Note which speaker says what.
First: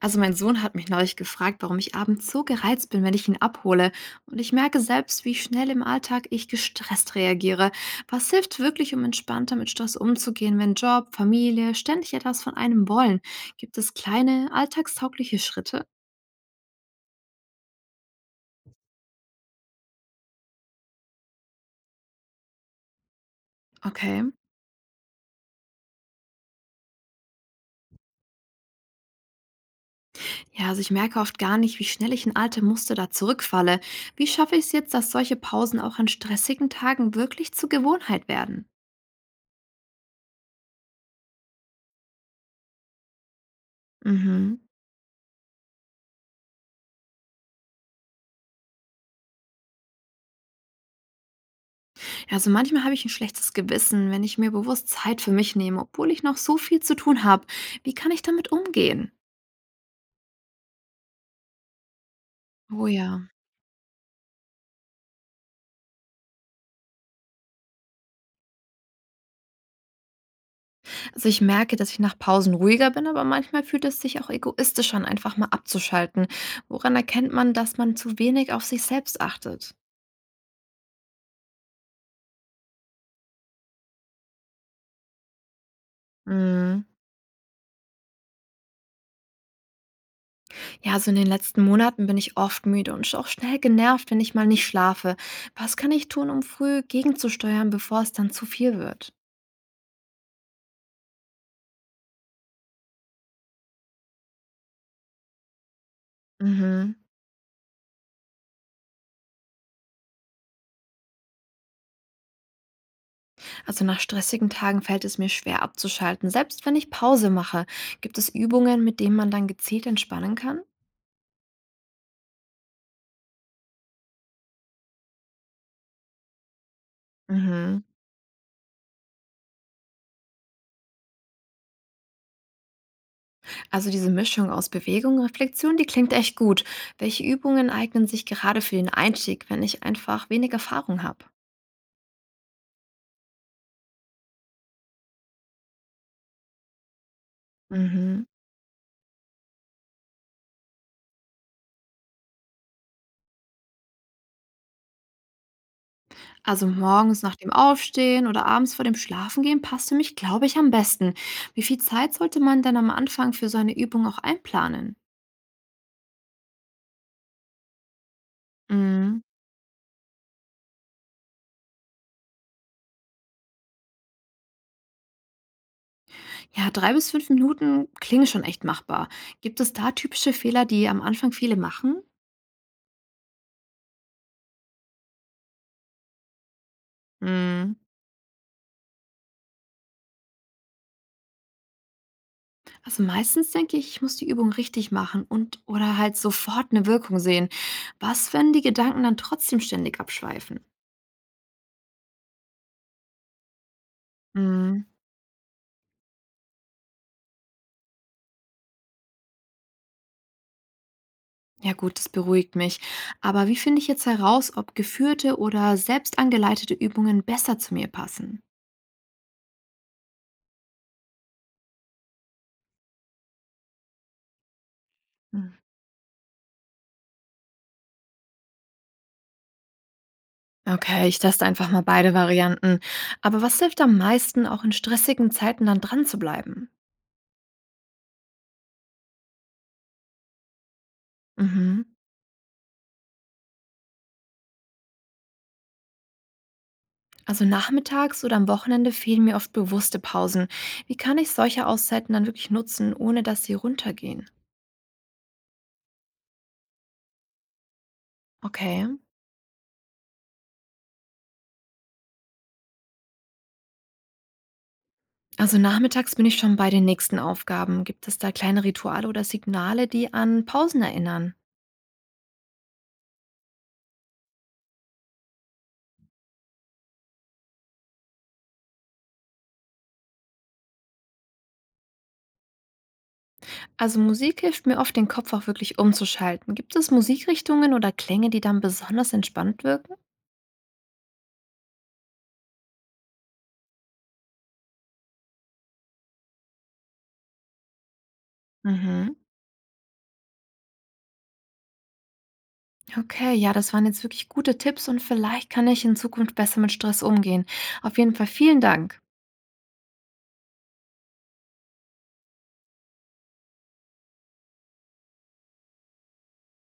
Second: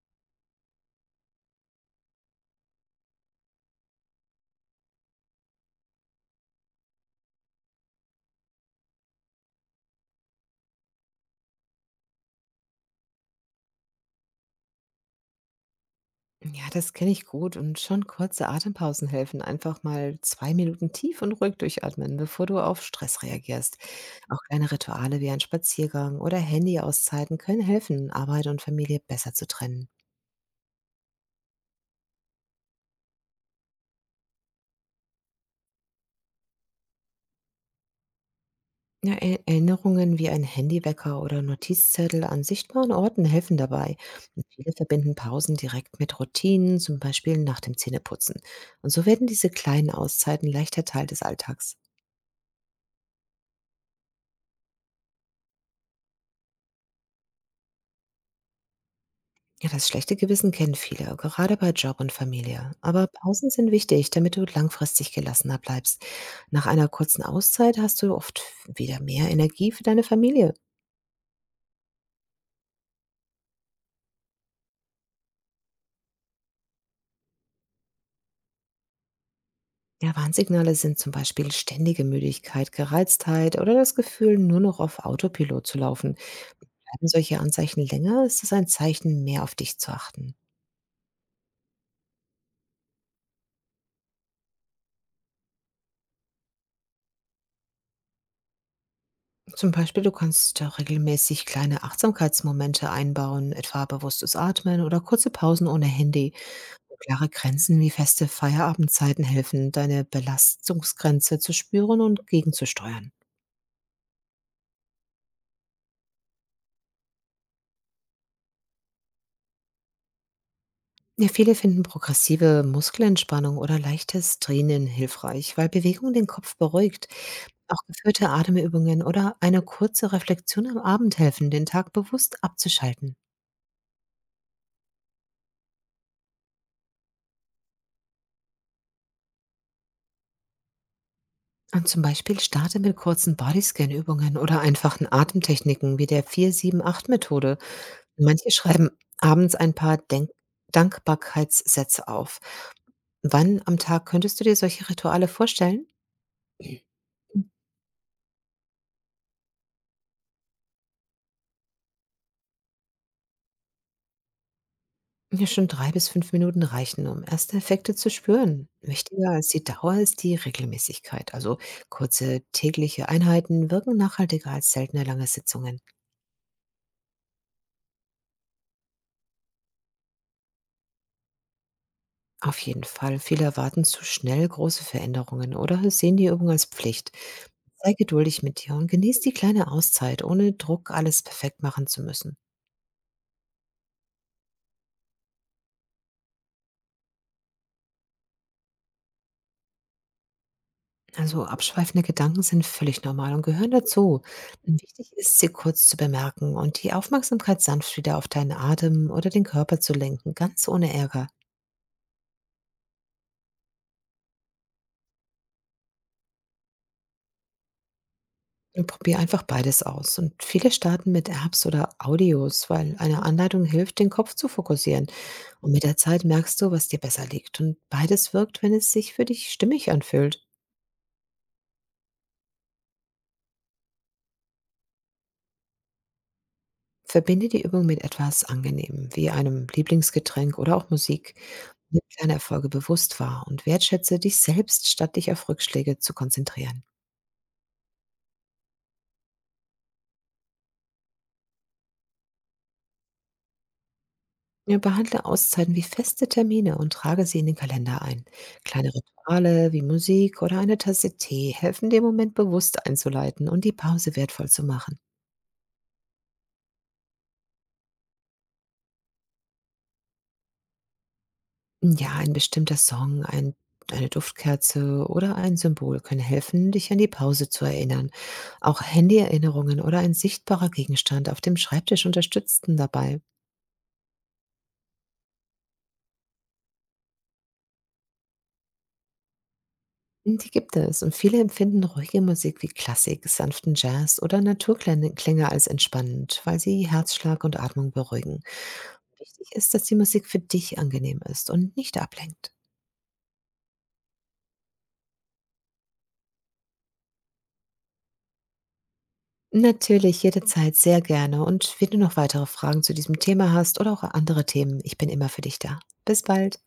Speaker 1: Also mein Sohn hat mich neulich gefragt, warum ich abends so gereizt bin, wenn ich ihn abhole. Und ich merke selbst, wie schnell im Alltag ich gestresst reagiere. Was hilft wirklich, um entspannter mit Stress umzugehen, wenn Job, Familie ständig etwas von einem wollen? Gibt es kleine, alltagstaugliche Schritte?
Speaker 2: Ja, das kenne ich gut und schon kurze Atempausen helfen. Einfach mal 2 Minuten tief und ruhig durchatmen, bevor du auf Stress reagierst.
Speaker 1: Okay.
Speaker 2: Auch kleine Rituale wie ein Spaziergang oder Handyauszeiten können helfen, Arbeit und Familie besser zu trennen.
Speaker 1: Ja, also ich merke oft gar nicht, wie schnell ich in alte Muster da zurückfalle. Wie schaffe ich es jetzt, dass solche Pausen auch an stressigen Tagen wirklich zur Gewohnheit werden?
Speaker 2: Ja, Erinnerungen wie ein Handywecker oder Notizzettel an sichtbaren Orten helfen dabei. Und
Speaker 1: Mhm.
Speaker 2: viele verbinden Pausen direkt mit Routinen, zum Beispiel nach dem Zähneputzen. Und so werden diese kleinen Auszeiten leichter Teil des Alltags.
Speaker 1: Also manchmal habe ich ein schlechtes Gewissen, wenn ich mir bewusst Zeit für mich nehme, obwohl ich noch so viel zu tun habe. Wie kann ich damit umgehen?
Speaker 2: Ja, das schlechte Gewissen kennen viele, gerade bei Job und Familie.
Speaker 1: Oh
Speaker 2: Aber
Speaker 1: ja.
Speaker 2: Pausen sind wichtig, damit du langfristig gelassener bleibst. Nach einer kurzen Auszeit hast du oft wieder mehr Energie für deine Familie.
Speaker 1: Also ich merke, dass ich nach Pausen ruhiger bin, aber manchmal fühlt es sich auch egoistisch an, einfach mal abzuschalten. Woran erkennt man, dass man zu wenig auf sich selbst achtet?
Speaker 2: Ja, Warnsignale sind zum Beispiel ständige Müdigkeit, Gereiztheit oder das Gefühl, nur noch auf Autopilot zu laufen.
Speaker 1: Mm.
Speaker 2: Bleiben solche Anzeichen länger, ist es ein Zeichen, mehr auf dich zu achten.
Speaker 1: Ja, also in den letzten Monaten bin ich oft müde und auch schnell genervt, wenn ich mal nicht schlafe. Was kann ich tun, um früh gegenzusteuern, bevor es dann zu viel wird?
Speaker 2: Zum Beispiel, du kannst da regelmäßig kleine Achtsamkeitsmomente einbauen, etwa bewusstes Atmen oder kurze Pausen ohne Handy.
Speaker 1: Mhm.
Speaker 2: Klare Grenzen wie feste Feierabendzeiten helfen, deine Belastungsgrenze zu spüren und gegenzusteuern.
Speaker 1: Also nach stressigen Tagen fällt es mir schwer abzuschalten. Selbst wenn ich Pause mache, gibt es Übungen, mit denen man dann gezielt entspannen kann?
Speaker 2: Ja, viele finden progressive Muskelentspannung oder leichtes Dehnen hilfreich, weil Bewegung den Kopf beruhigt.
Speaker 1: Mhm.
Speaker 2: Auch geführte Atemübungen oder eine kurze Reflexion am Abend helfen, den Tag bewusst abzuschalten.
Speaker 1: Also diese Mischung aus Bewegung und Reflexion, die klingt echt gut. Welche Übungen eignen sich gerade für den Einstieg, wenn ich einfach wenig Erfahrung habe?
Speaker 2: Und zum Beispiel starte mit kurzen Bodyscan-Übungen oder einfachen Atemtechniken wie der 4-7-8-Methode.
Speaker 1: Mhm.
Speaker 2: Manche schreiben abends ein paar Denk Dankbarkeitssätze auf. Wann am Tag könntest du dir solche Rituale vorstellen?
Speaker 1: Also morgens nach dem Aufstehen oder abends vor dem Schlafengehen passt für mich, glaube ich, am besten. Wie viel Zeit sollte man denn am Anfang für so eine Übung auch einplanen?
Speaker 2: Ja, schon 3 bis 5 Minuten reichen, um erste Effekte zu spüren.
Speaker 1: Mhm.
Speaker 2: Wichtiger als die Dauer ist die Regelmäßigkeit. Also kurze tägliche Einheiten wirken nachhaltiger als seltene lange Sitzungen.
Speaker 1: Ja, 3 bis 5 Minuten klingen schon echt machbar. Gibt es da typische Fehler, die am Anfang viele machen?
Speaker 2: Auf jeden Fall. Viele erwarten zu schnell große Veränderungen oder sehen die Übung als Pflicht.
Speaker 1: Hm,
Speaker 2: Sei geduldig mit dir und genieß die kleine Auszeit, ohne Druck alles perfekt machen zu müssen.
Speaker 1: also meistens denke ich, ich muss die Übung richtig machen und oder halt sofort eine Wirkung sehen. Was, wenn die Gedanken dann trotzdem ständig abschweifen?
Speaker 2: Also abschweifende Gedanken sind völlig normal und gehören dazu. Mhm.
Speaker 1: Hm,
Speaker 2: Wichtig ist, sie kurz zu bemerken und die Aufmerksamkeit sanft wieder auf deinen Atem oder den Körper zu lenken, ganz ohne Ärger.
Speaker 1: ja gut, das beruhigt mich. Aber wie finde ich jetzt heraus, ob geführte oder selbst angeleitete Übungen besser zu mir passen?
Speaker 2: Und probier einfach beides aus. Und viele starten mit Apps oder Audios, weil eine Anleitung hilft, den Kopf zu fokussieren.
Speaker 1: Hm.
Speaker 2: Und mit der Zeit merkst du, was dir besser liegt. Und beides wirkt, wenn es sich für dich stimmig anfühlt.
Speaker 1: Okay, ich teste einfach mal beide Varianten. Aber was hilft am meisten, auch in stressigen Zeiten dann dran zu bleiben?
Speaker 2: Verbinde die Übung mit etwas Angenehmem, wie einem Lieblingsgetränk oder auch Musik.
Speaker 1: Mhm.
Speaker 2: Nimm kleine Erfolge bewusst wahr und wertschätze dich selbst, statt dich auf Rückschläge zu konzentrieren.
Speaker 1: Also nachmittags oder am Wochenende fehlen mir oft bewusste Pausen. Wie kann ich solche Auszeiten dann wirklich nutzen, ohne dass sie runtergehen?
Speaker 2: Ja, behandle Auszeiten wie feste Termine und trage sie in den Kalender ein.
Speaker 1: Okay.
Speaker 2: Kleine Rituale wie Musik oder eine Tasse Tee helfen, den Moment bewusst einzuleiten und die Pause wertvoll zu machen.
Speaker 1: Also nachmittags bin ich schon bei den nächsten Aufgaben. Gibt es da kleine Rituale oder Signale, die an Pausen erinnern?
Speaker 2: Ja, ein bestimmter Song, eine Duftkerze oder ein Symbol können helfen, dich an die Pause zu erinnern. Auch Handyerinnerungen oder ein sichtbarer Gegenstand auf dem Schreibtisch unterstützten dabei.
Speaker 1: Also Musik hilft mir oft, den Kopf auch wirklich umzuschalten. Gibt es Musikrichtungen oder Klänge, die dann besonders entspannt wirken?
Speaker 2: Die gibt es und viele empfinden ruhige Musik wie Klassik, sanften Jazz oder Naturklänge Klänge als entspannend, weil sie Herzschlag und Atmung beruhigen.
Speaker 1: Mhm.
Speaker 2: Wichtig ist, dass die Musik für dich angenehm ist und nicht ablenkt.
Speaker 1: Okay, ja, das waren jetzt wirklich gute Tipps und vielleicht kann ich in Zukunft besser mit Stress umgehen. Auf jeden Fall vielen Dank.
Speaker 2: Natürlich, jederzeit, sehr gerne. Und wenn du noch weitere Fragen zu diesem Thema hast oder auch andere Themen, ich bin immer für dich da. Bis bald.